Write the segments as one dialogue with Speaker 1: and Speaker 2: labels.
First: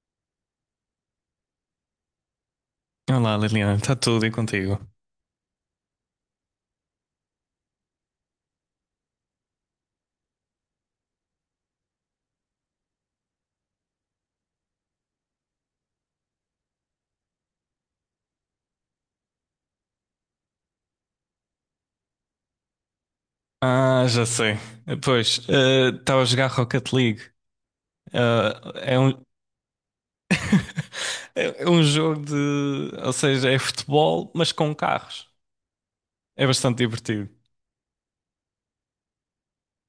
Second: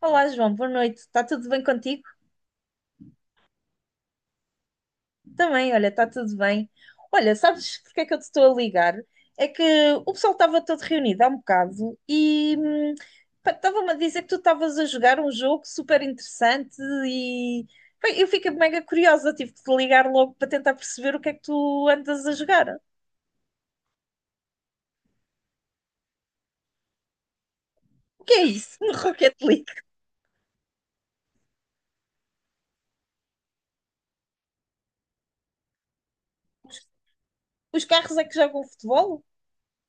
Speaker 1: Olá, João, boa noite. Está tudo bem contigo?
Speaker 2: Olá, Liliana, está tudo e contigo?
Speaker 1: Também, olha, está tudo bem. Olha, sabes porque é que eu te estou a ligar? É que o pessoal estava todo reunido há um bocado e pá, estava-me a dizer que tu estavas a jogar um jogo super interessante e bem, eu fiquei mega curiosa, tive que te ligar logo para tentar perceber o que é que tu andas a jogar.
Speaker 2: Ah, já sei. Pois, estava a jogar Rocket League.
Speaker 1: O que é
Speaker 2: Ah,
Speaker 1: isso? No
Speaker 2: é um...
Speaker 1: Rocket League?
Speaker 2: é um jogo de. Ou seja, é futebol, mas com carros. É bastante divertido.
Speaker 1: Os carros é que jogam futebol?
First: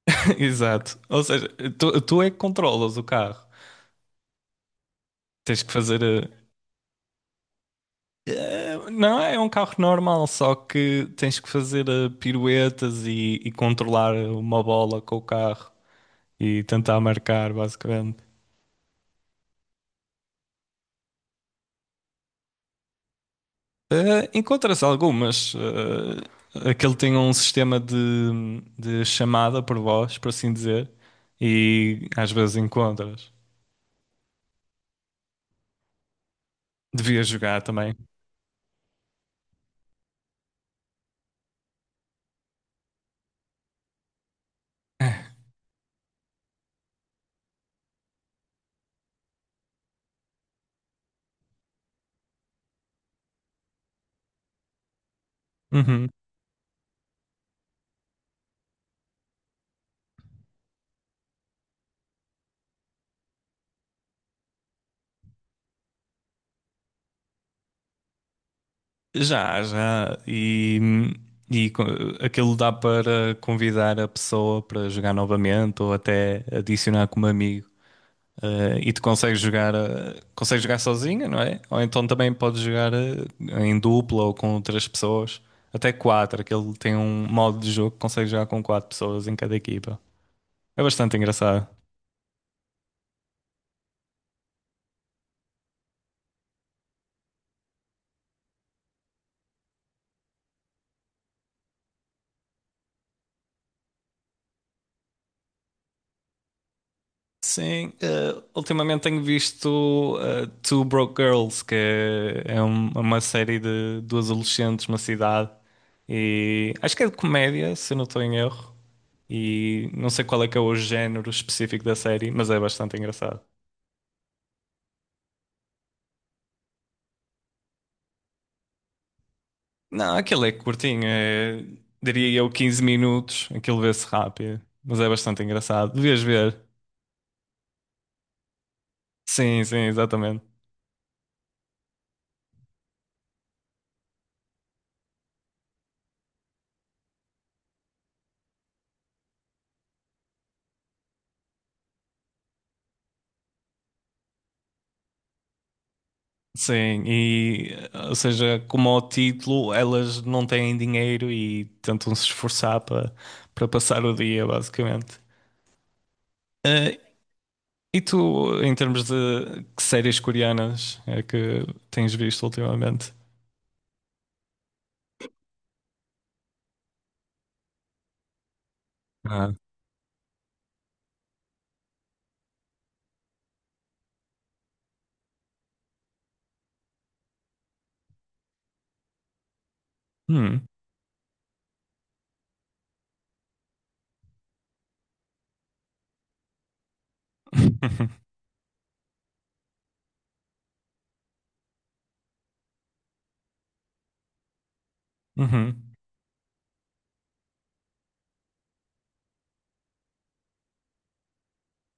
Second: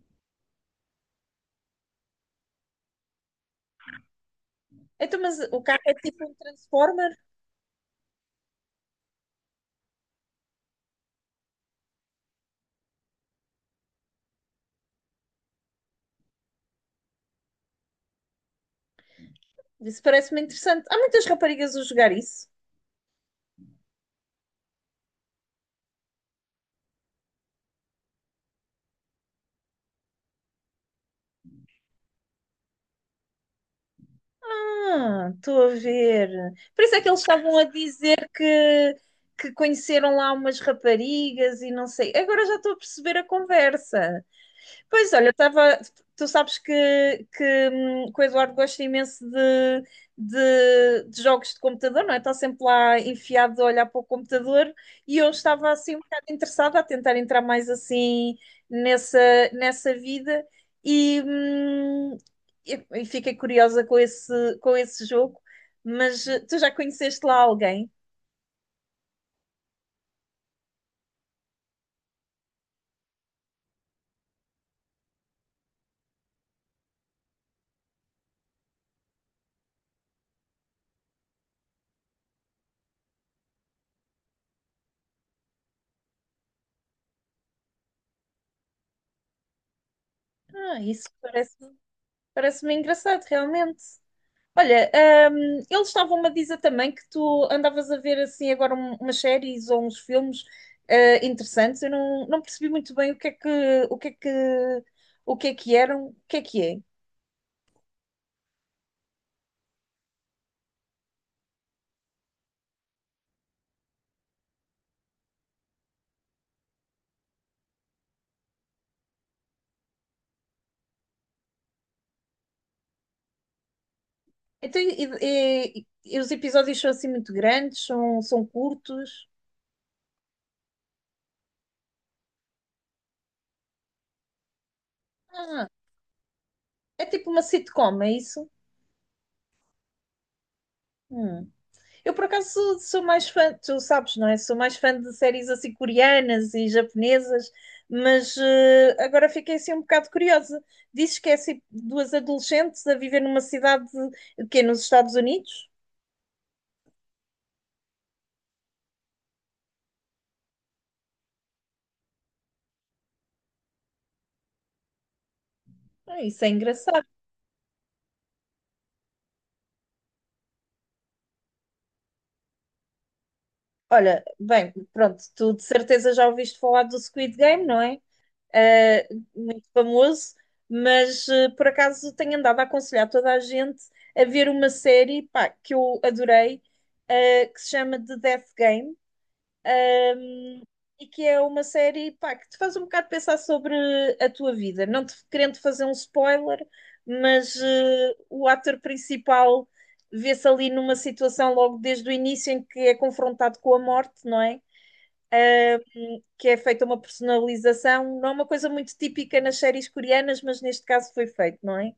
Speaker 2: Exato. Ou seja, tu é que controlas o carro.
Speaker 1: Então, mas o
Speaker 2: Tens que
Speaker 1: carro é
Speaker 2: fazer
Speaker 1: tipo um
Speaker 2: a.
Speaker 1: Transformer?
Speaker 2: Não, É um carro normal, só que tens que fazer piruetas e controlar uma bola com o carro e tentar marcar, basicamente.
Speaker 1: Isso parece-me interessante. Há muitas raparigas a jogar isso.
Speaker 2: Eh, encontras algumas. Eh, aquele tem um sistema de chamada por voz, por assim dizer, e às vezes encontras.
Speaker 1: Ah, estou a ver. Por isso é que eles
Speaker 2: Devias
Speaker 1: estavam
Speaker 2: jogar
Speaker 1: a
Speaker 2: também.
Speaker 1: dizer que conheceram lá umas raparigas e não sei. Agora já estou a perceber a conversa. Pois olha, eu estava. Tu sabes que o Eduardo gosta imenso de jogos de computador, não é? Está sempre lá enfiado a olhar para o computador e eu estava assim um
Speaker 2: Uhum.
Speaker 1: bocado interessada a tentar entrar mais assim nessa, nessa vida e, hum, e fiquei curiosa com esse jogo, mas tu já conheceste lá alguém?
Speaker 2: Já, já. E co- Aquilo dá para convidar a pessoa para jogar novamente ou até adicionar como amigo. E tu consegues jogar, consegues jogar sozinho, não é? Ou então também podes jogar em dupla ou com outras pessoas, até quatro. Aquele tem um modo de jogo que consegues jogar com quatro pessoas em cada equipa.
Speaker 1: Ah,
Speaker 2: É
Speaker 1: isso
Speaker 2: bastante
Speaker 1: parece,
Speaker 2: engraçado.
Speaker 1: parece-me engraçado, realmente. Olha, eles estavam-me a dizer também que tu andavas a ver assim agora umas séries ou uns filmes interessantes. Eu não percebi muito bem o que é que o que é que o que é que eram, o que é que é.
Speaker 2: Sim, ultimamente tenho visto Two Broke Girls, é uma série de duas adolescentes numa cidade. E acho que é de comédia, se não estou em erro. E não sei qual é que é o género específico da série, mas é bastante engraçado.
Speaker 1: Então, e os episódios são assim muito grandes, são curtos.
Speaker 2: Não, aquilo é curtinho, é, diria eu 15 minutos. Aquilo vê-se rápido, mas é bastante
Speaker 1: Ah,
Speaker 2: engraçado. Devias ver.
Speaker 1: é tipo uma sitcom, é isso?
Speaker 2: Sim, sim, exatamente.
Speaker 1: Hum. Eu, por acaso, sou mais fã, tu sabes, não é? Sou mais fã de séries assim coreanas e japonesas, mas agora fiquei assim um bocado curiosa. Dizes que é assim duas adolescentes a viver numa cidade que é nos Estados Unidos?
Speaker 2: Sim, e ou seja, como ao título, elas não têm dinheiro e tentam se esforçar para para passar o dia, basicamente.
Speaker 1: Ah, isso é
Speaker 2: Eh,
Speaker 1: engraçado.
Speaker 2: e tu, em termos de que séries coreanas é que tens visto ultimamente?
Speaker 1: Olha, bem, pronto, tu de certeza já ouviste falar do Squid Game, não é? Eh,
Speaker 2: Ah.
Speaker 1: Muito famoso, mas por acaso tenho andado a aconselhar toda a gente a ver uma série, pá, que eu adorei que se chama The Death Game,
Speaker 2: Hum.
Speaker 1: e que é uma série, pá, que te faz um bocado pensar sobre a tua vida. Não te querendo fazer um spoiler, mas o ator principal vê-se ali numa situação logo desde o início em que é confrontado com a morte, não é?
Speaker 2: Uhum.
Speaker 1: Que é feita uma personalização, não é uma coisa muito típica nas séries coreanas, mas neste caso foi feito, não é?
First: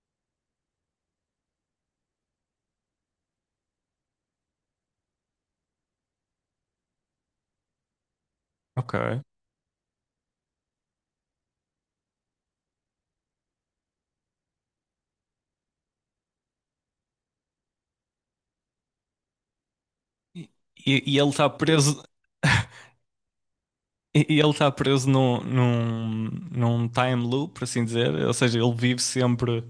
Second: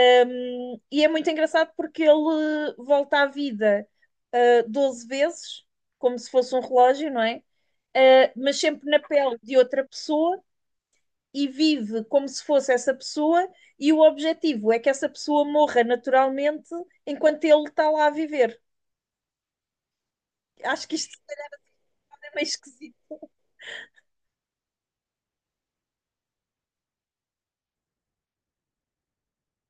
Speaker 1: E é muito engraçado porque ele volta à vida 12 vezes, como se fosse um relógio, não é? Eh, mas sempre na
Speaker 2: Ok.
Speaker 1: pele de outra pessoa e vive como se fosse essa pessoa, e o objetivo é que essa pessoa morra naturalmente enquanto ele está lá a viver.
Speaker 2: E,
Speaker 1: Acho que
Speaker 2: e-
Speaker 1: isto
Speaker 2: e ele está preso.
Speaker 1: é meio esquisito.
Speaker 2: E ele está preso num time loop, por assim dizer. Ou seja, ele vive sempre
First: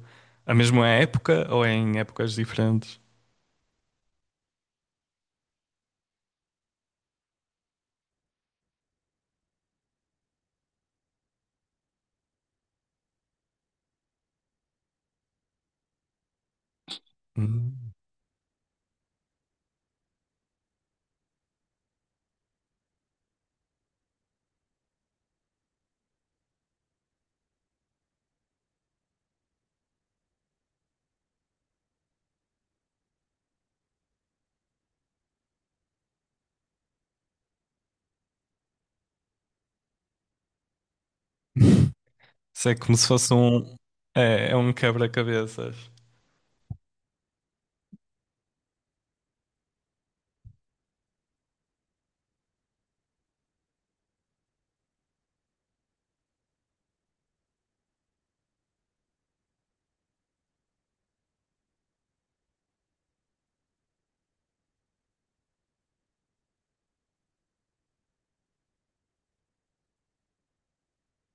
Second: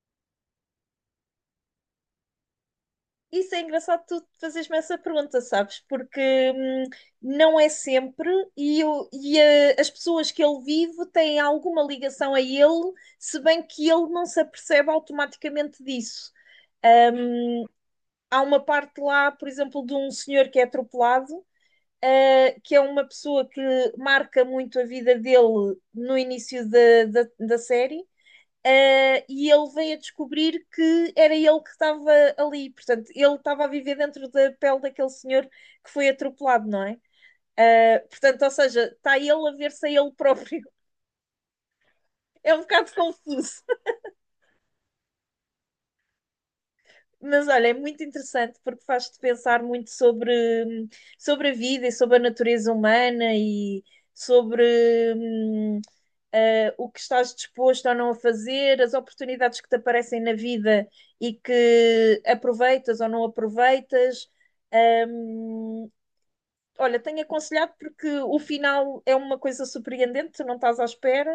Speaker 2: a mesma época ou em épocas diferentes.
Speaker 1: Isso é engraçado tu fazeres-me essa pergunta, sabes? Porque hum, não é sempre, as pessoas que ele vive têm alguma ligação a ele, se bem que ele não se apercebe automaticamente disso.
Speaker 2: Hum.
Speaker 1: Há uma parte lá, por exemplo, de um senhor que é atropelado que é uma pessoa que marca muito a vida dele no início da série. E ele veio a descobrir que era ele que estava ali, portanto, ele estava a viver dentro da pele daquele senhor que foi atropelado, não é? Portanto, ou seja, está ele a ver-se a ele próprio. É um
Speaker 2: Isso é
Speaker 1: bocado
Speaker 2: como se fosse
Speaker 1: confuso,
Speaker 2: um. É, é um quebra-cabeças.
Speaker 1: mas olha, é muito interessante porque faz-te pensar muito sobre a vida e sobre a natureza humana e sobre hum, o que estás disposto ou não a fazer, as oportunidades que te aparecem na vida e que aproveitas ou não aproveitas. Hum, Olha, tenho aconselhado porque o final é uma coisa surpreendente, tu não estás à espera,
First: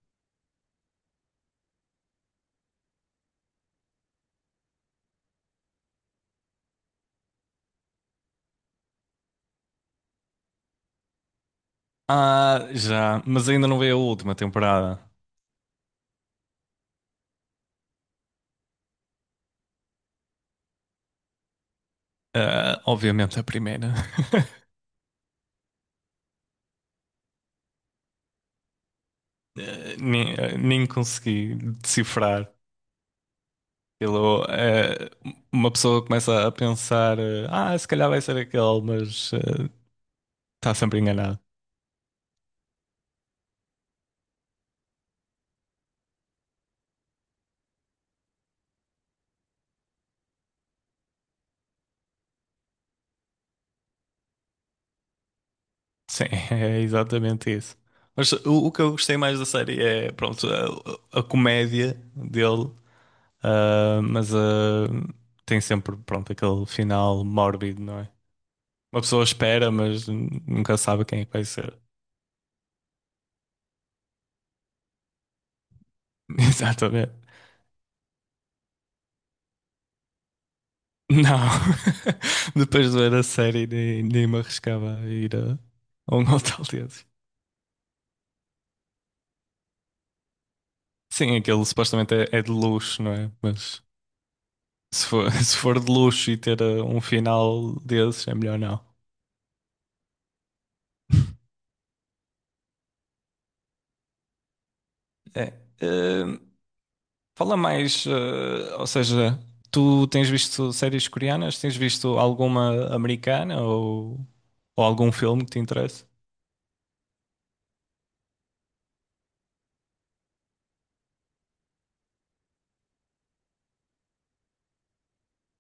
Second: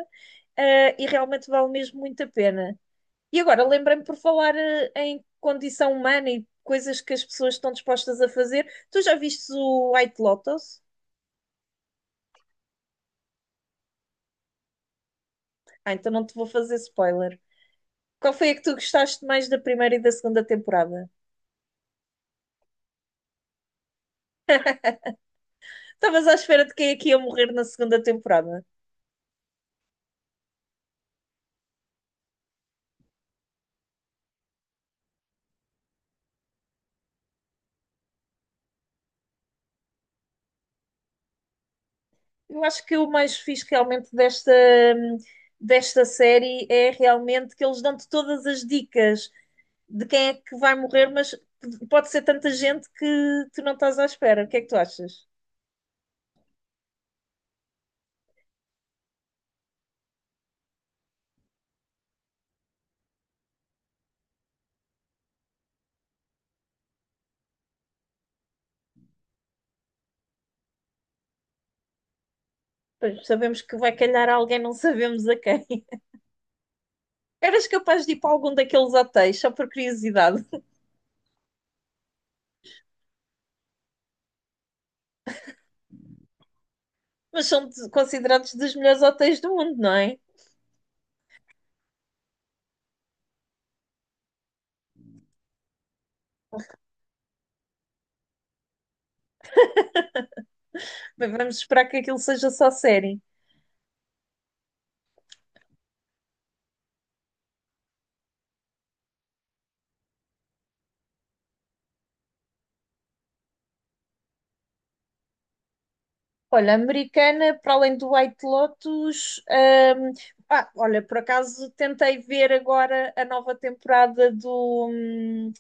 Speaker 1: e realmente vale mesmo muito a pena. E agora lembrei-me por falar em condição humana e coisas que as pessoas estão dispostas a fazer. Tu já viste o White Lotus?
Speaker 2: Ah, já. Mas ainda não veio a última temporada.
Speaker 1: Ah, então não te vou fazer spoiler. Qual foi a que tu gostaste mais da primeira e da segunda temporada?
Speaker 2: Ah, obviamente a primeira.
Speaker 1: Estavas à espera de quem é que ia morrer na segunda temporada?
Speaker 2: Nem, nem consegui decifrar. Aquilo, uma pessoa começa a pensar: ah, se calhar vai ser aquele, mas está sempre enganado.
Speaker 1: Eu acho que o mais fixe realmente desta, hum, desta série é realmente que eles dão-te todas as dicas de quem é que vai morrer, mas pode ser tanta gente que tu não estás à espera. O que é que tu achas?
Speaker 2: Sim, é exatamente isso. Mas o que eu gostei mais da série é, pronto, a comédia dele, ah, mas ah, tem sempre, pronto, aquele final mórbido, não é? Uma pessoa espera, mas nunca sabe quem é que vai ser.
Speaker 1: Pois, sabemos que vai calhar a alguém, não sabemos a quem.
Speaker 2: Exatamente.
Speaker 1: Eras capaz de ir para algum daqueles hotéis, só por curiosidade.
Speaker 2: Não. Depois de ver a série, nem, nem me arriscava a ir a um hotel desses.
Speaker 1: Mas são considerados dos melhores hotéis do mundo, não é?
Speaker 2: Sim, aquele supostamente é, é de luxo, não é? Mas se for, se for de luxo e ter um final desses, é melhor não.
Speaker 1: Bem, vamos esperar que aquilo seja só série.
Speaker 2: É. Eh, Fala mais, ou seja, tu tens visto séries coreanas? Tens visto alguma americana ou algum filme que te interessa?
Speaker 1: Olha, americana, para além do White Lotus. Olha, por acaso tentei ver agora a nova temporada do. hum,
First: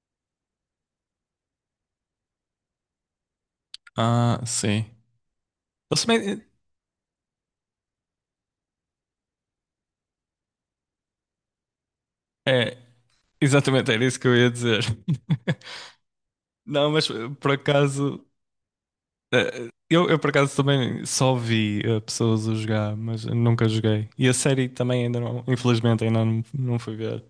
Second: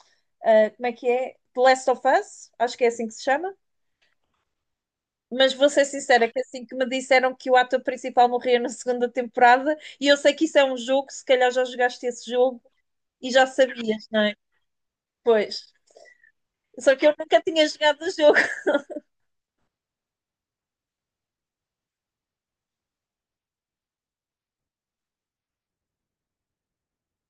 Speaker 1: ah, Como é que é? The Last of Us, acho que é assim que se chama.
Speaker 2: Ah, sim.
Speaker 1: Mas vou ser
Speaker 2: Eu
Speaker 1: sincera, que
Speaker 2: também-
Speaker 1: assim que me disseram que o ator principal morria na segunda temporada, e eu sei que isso é um jogo, se calhar já jogaste esse jogo
Speaker 2: É,
Speaker 1: e já
Speaker 2: exatamente, era
Speaker 1: sabias,
Speaker 2: isso
Speaker 1: não
Speaker 2: que
Speaker 1: é?
Speaker 2: eu ia dizer.
Speaker 1: Pois.
Speaker 2: Não,
Speaker 1: Só que
Speaker 2: mas
Speaker 1: eu nunca
Speaker 2: por
Speaker 1: tinha jogado o
Speaker 2: acaso,
Speaker 1: jogo.
Speaker 2: eu por acaso também só vi pessoas a jogar, mas eu nunca joguei. E a série também ainda não, infelizmente ainda não, não fui ver.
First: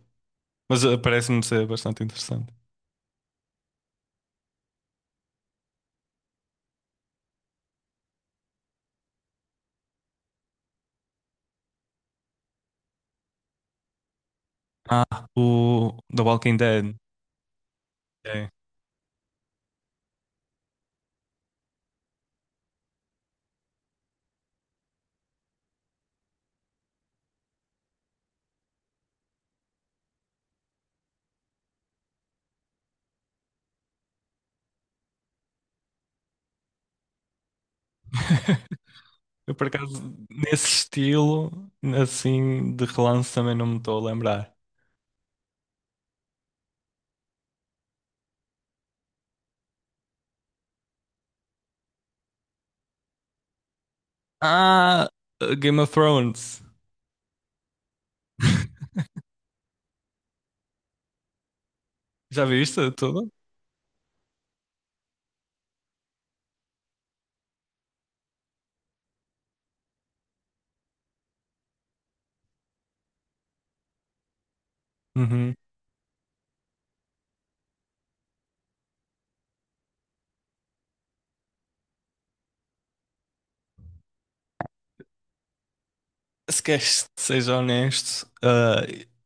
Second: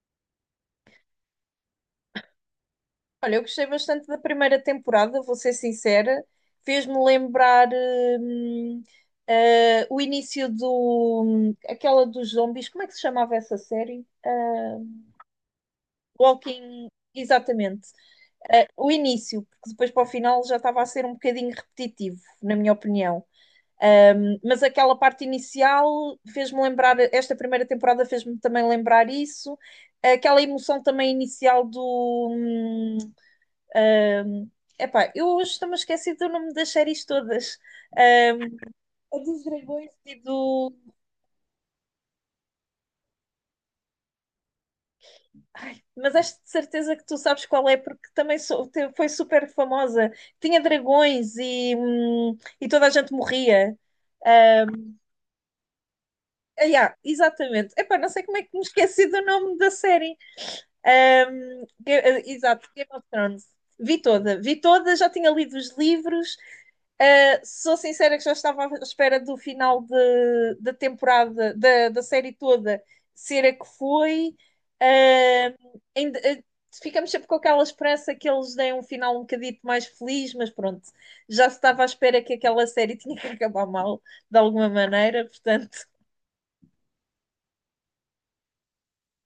Speaker 2: Mas parece-me ser bastante interessante.
Speaker 1: Olha, eu gostei bastante da primeira temporada, vou ser sincera. Fez-me lembrar hum, o início do aquela dos zombies, como é que se chamava essa série?
Speaker 2: Ah, o The Walking
Speaker 1: Walking,
Speaker 2: Dead.
Speaker 1: exatamente.
Speaker 2: É.
Speaker 1: Eh, o início, porque depois para o final já estava a ser um bocadinho repetitivo, na minha opinião. Um, mas aquela parte inicial fez-me lembrar, esta primeira temporada fez-me também lembrar isso, aquela emoção também inicial do. Um, epá, eu hoje estou-me esquecido do nome das séries todas. Um, dos
Speaker 2: Eu, por
Speaker 1: dragões e
Speaker 2: acaso, nesse
Speaker 1: do.
Speaker 2: estilo, assim, de relance também não me estou a lembrar.
Speaker 1: Ai, mas acho de certeza que tu sabes qual é, porque também foi super famosa. Tinha dragões e toda a gente morria. Ah,
Speaker 2: Ah, Game of Thrones.
Speaker 1: yeah, exatamente. Epá, não sei como é que me esqueci do nome da série. Um,
Speaker 2: Já
Speaker 1: exato, Game
Speaker 2: viste
Speaker 1: of
Speaker 2: tudo?
Speaker 1: Thrones. Vi toda, já tinha lido os livros. Sou sincera que já estava à espera do final da temporada, da série toda, ser a que foi.
Speaker 2: Uhum.
Speaker 1: Uh, ainda, uh, Ficamos sempre com aquela esperança que eles deem um final um bocadito mais feliz, mas pronto, já se estava à espera que aquela série tinha que acabar mal, de alguma maneira, portanto.
Speaker 2: Se queres que seja honesto,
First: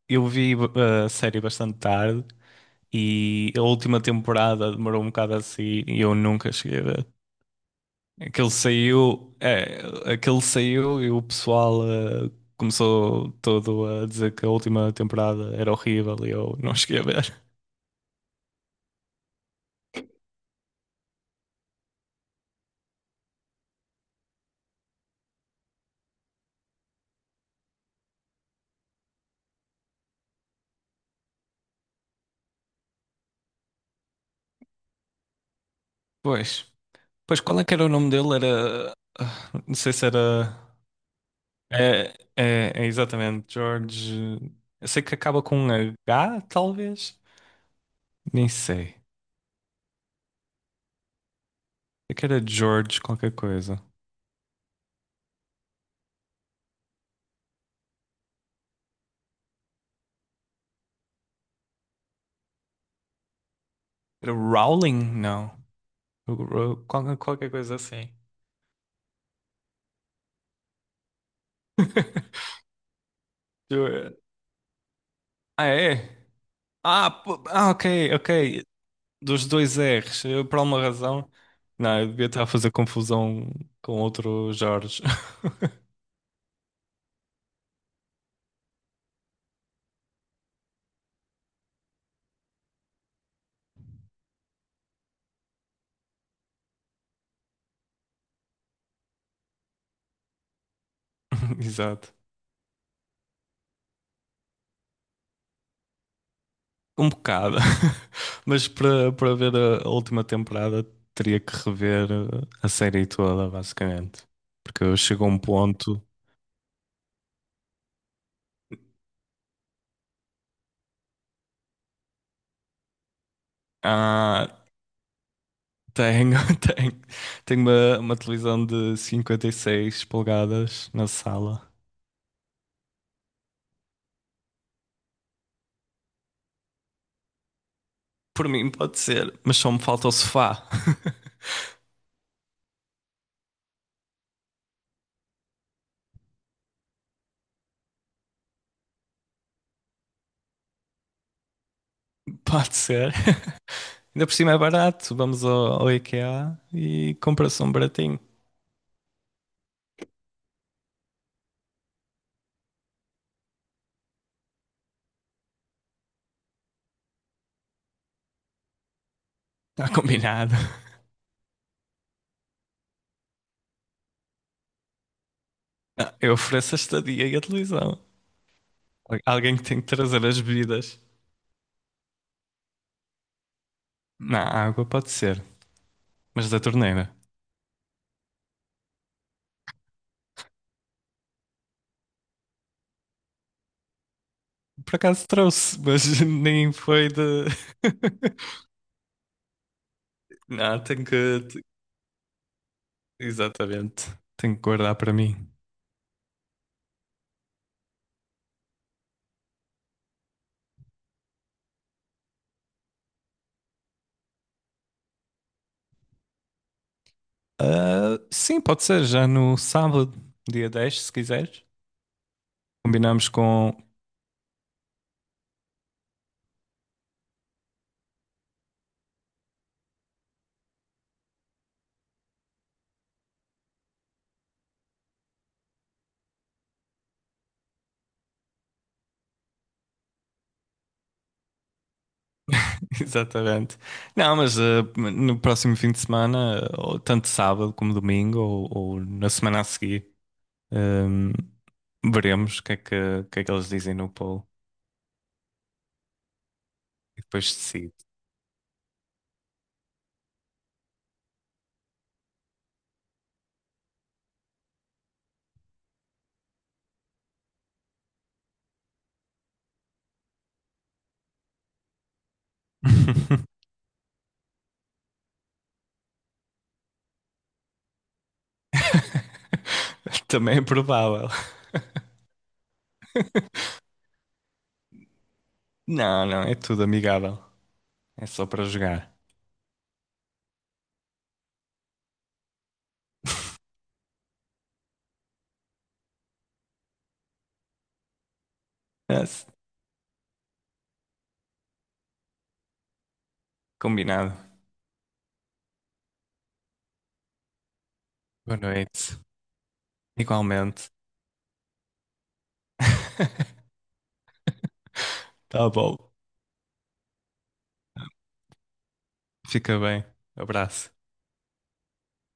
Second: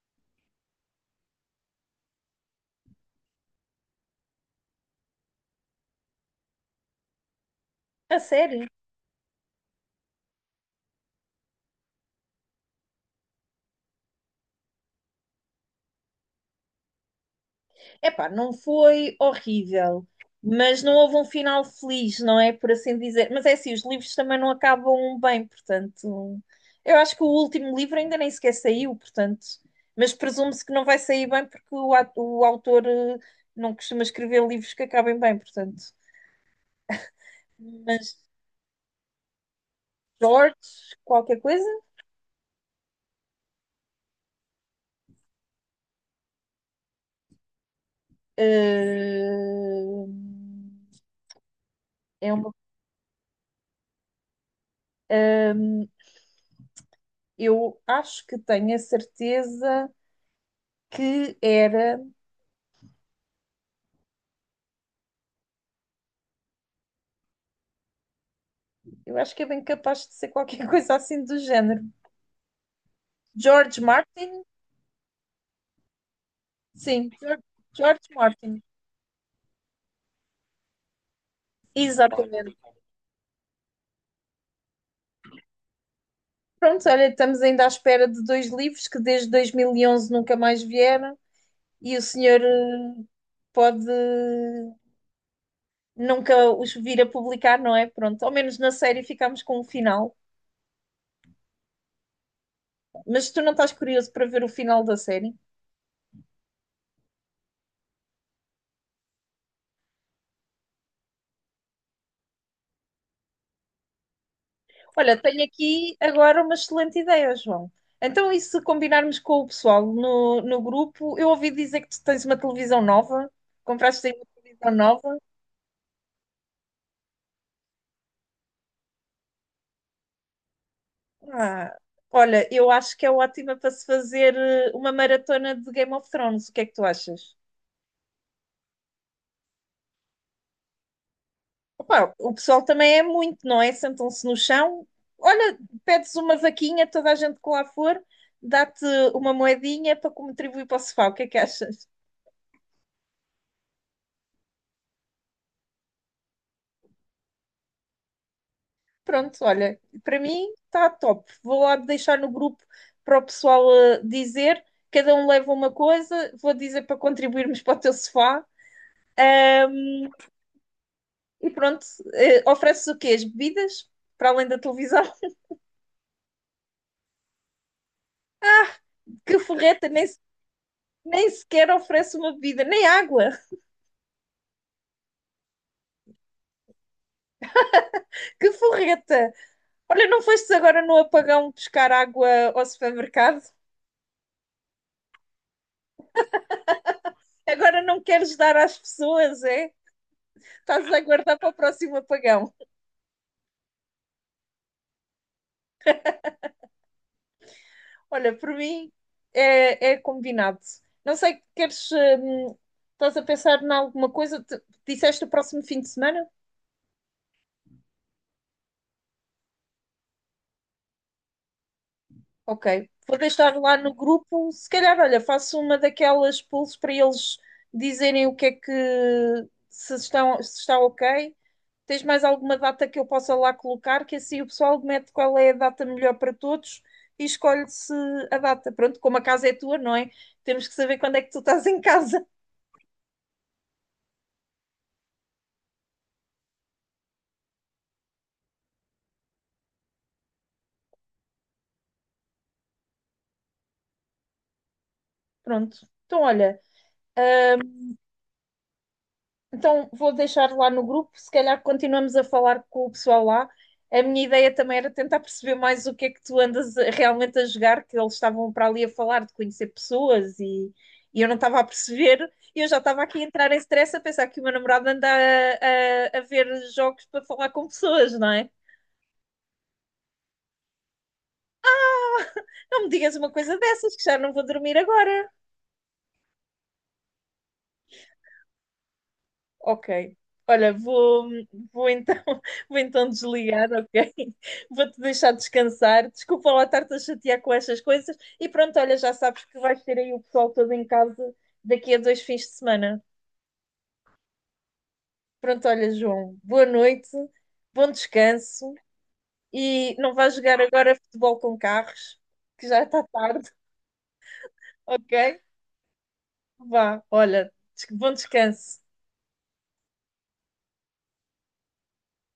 Speaker 2: eu vi a série bastante tarde e a última temporada demorou um bocado assim e eu nunca cheguei a ver.
Speaker 1: A
Speaker 2: Aquele
Speaker 1: sério?
Speaker 2: saiu, é, aquele saiu e o pessoal começou todo a dizer que a última temporada era horrível e eu não cheguei a ver.
Speaker 1: Epá, não foi horrível, mas não houve um final feliz, não é? Por assim dizer. Mas é assim, os livros também não acabam bem, portanto. Eu acho que o último livro ainda nem sequer saiu, portanto. Mas presume-se que não vai sair bem porque o autor não costuma escrever livros que acabem bem, portanto.
Speaker 2: Pois, pois qual é que era o nome
Speaker 1: Mas
Speaker 2: dele? Era, ah, não sei se era,
Speaker 1: George, qualquer coisa?
Speaker 2: é exatamente, George. Eu sei que acaba com um H, talvez? Nem sei,
Speaker 1: eh,
Speaker 2: é que
Speaker 1: É
Speaker 2: era
Speaker 1: uma,
Speaker 2: George qualquer coisa.
Speaker 1: eu acho que tenho a certeza que era.
Speaker 2: Era Rowling? Não, Ro- qual- qualquer coisa assim.
Speaker 1: Eu acho que é bem capaz de ser qualquer coisa assim do género. George Martin?
Speaker 2: Ah, é?
Speaker 1: Sim, George, George
Speaker 2: Ok,
Speaker 1: Martin.
Speaker 2: ok. Dos dois R's, eu, por alguma razão. Não, eu devia estar a
Speaker 1: Exatamente.
Speaker 2: fazer confusão com outro Jorge.
Speaker 1: Pronto, olha, estamos ainda à espera de dois livros que desde 2011 nunca mais vieram e o senhor pode nunca os vir a publicar, não é? Pronto, ao menos na série ficámos com o final.
Speaker 2: Exato.
Speaker 1: Mas tu não estás curioso para ver o final da série?
Speaker 2: Um bocado. Mas para para ver a última temporada, teria que rever a série toda, basicamente. Porque
Speaker 1: Olha,
Speaker 2: chegou um
Speaker 1: tenho aqui
Speaker 2: ponto.
Speaker 1: agora uma excelente ideia, João. Então, e se combinarmos com o pessoal no grupo? Eu ouvi dizer que tu tens uma televisão nova, compraste aí uma
Speaker 2: Ah,
Speaker 1: televisão nova.
Speaker 2: tenho, tenho, tenho uma televisão de 56 polegadas na sala.
Speaker 1: Ah, olha, eu acho que é ótima para se fazer uma maratona de Game of Thrones. O que é que tu achas?
Speaker 2: Por mim, pode ser, mas só me falta o sofá.
Speaker 1: Opa, o pessoal também é muito, não é? Sentam-se no chão. Olha, pedes uma vaquinha, toda a gente que lá for, dá-te uma moedinha para contribuir para o sofá. O que é que achas?
Speaker 2: Pode ser. Ainda por cima é barato. Vamos ao IKEA e compra-se um baratinho.
Speaker 1: Pronto, olha, para mim está top. Vou lá deixar no grupo para o pessoal dizer, cada um leva uma coisa, vou dizer para contribuirmos para o teu sofá
Speaker 2: Está combinado.
Speaker 1: e pronto, ofereces o quê? As bebidas? Para além da televisão?
Speaker 2: Não, eu ofereço a estadia e a televisão.
Speaker 1: Que
Speaker 2: Alguém que tem que
Speaker 1: forreta,
Speaker 2: trazer as bebidas.
Speaker 1: nem sequer oferece uma bebida, nem água.
Speaker 2: Na água pode ser, mas da torneira.
Speaker 1: Que forreta! Olha, não fostes agora no apagão buscar água ao supermercado?
Speaker 2: Por acaso trouxe, mas nem foi de.
Speaker 1: Agora não queres dar às pessoas, é?
Speaker 2: Não,
Speaker 1: Estás a
Speaker 2: tenho
Speaker 1: guardar
Speaker 2: que.
Speaker 1: para o
Speaker 2: Te-
Speaker 1: próximo apagão.
Speaker 2: Exatamente. Tenho que guardar para mim.
Speaker 1: Olha, por mim é combinado. Não sei, queres. Estás a pensar em alguma coisa? Disseste o próximo fim de semana?
Speaker 2: Ah, sim, pode ser já no sábado, dia 10, se quiseres.
Speaker 1: Ok. Vou
Speaker 2: Combinamos
Speaker 1: deixar
Speaker 2: com,
Speaker 1: lá no grupo. Se calhar, olha, faço uma daquelas polls para eles dizerem o que é que. Se estão, se está ok. Tens mais alguma data que eu possa lá colocar? Que assim o pessoal mete qual é a data melhor para todos e escolhe-se a data. Pronto, como a casa é tua, não é? Temos que saber quando é que tu estás em casa.
Speaker 2: exatamente. Não, mas no próximo fim de semana, ou tanto sábado como domingo, ou na semana a seguir, ehm, veremos o que é que, o que é que eles dizem no poll
Speaker 1: Pronto. Então, olha,
Speaker 2: e depois
Speaker 1: ahm,
Speaker 2: decido.
Speaker 1: então vou deixar lá no grupo, se calhar continuamos a falar com o pessoal lá. A minha ideia também era tentar perceber mais o que é que tu andas realmente a jogar, que eles estavam para ali a falar de conhecer pessoas e eu não estava a perceber. E eu já estava aqui a entrar em stress a pensar que o meu namorado anda a ver jogos para falar com pessoas, não é?
Speaker 2: Também é provável.
Speaker 1: Ah, não me digas uma coisa dessas, que já não vou dormir agora.
Speaker 2: Não, não, é tudo amigável. É só para jogar.
Speaker 1: Ok. Olha, vou então, vou então desligar, ok? Vou-te deixar descansar. Desculpa lá estar-te a chatear com estas coisas. E pronto, olha, já
Speaker 2: É,
Speaker 1: sabes
Speaker 2: s-
Speaker 1: que vais ter aí o pessoal todo em casa daqui a dois fins de semana.
Speaker 2: combinado.
Speaker 1: Pronto, olha, João, boa noite, bom
Speaker 2: Boa
Speaker 1: descanso
Speaker 2: noite.
Speaker 1: e não vais jogar
Speaker 2: Igualmente.
Speaker 1: agora futebol com carros, que já está tarde, ok?
Speaker 2: Tá bom.
Speaker 1: Vá, olha, bom descanso.
Speaker 2: Fica bem. Abraço.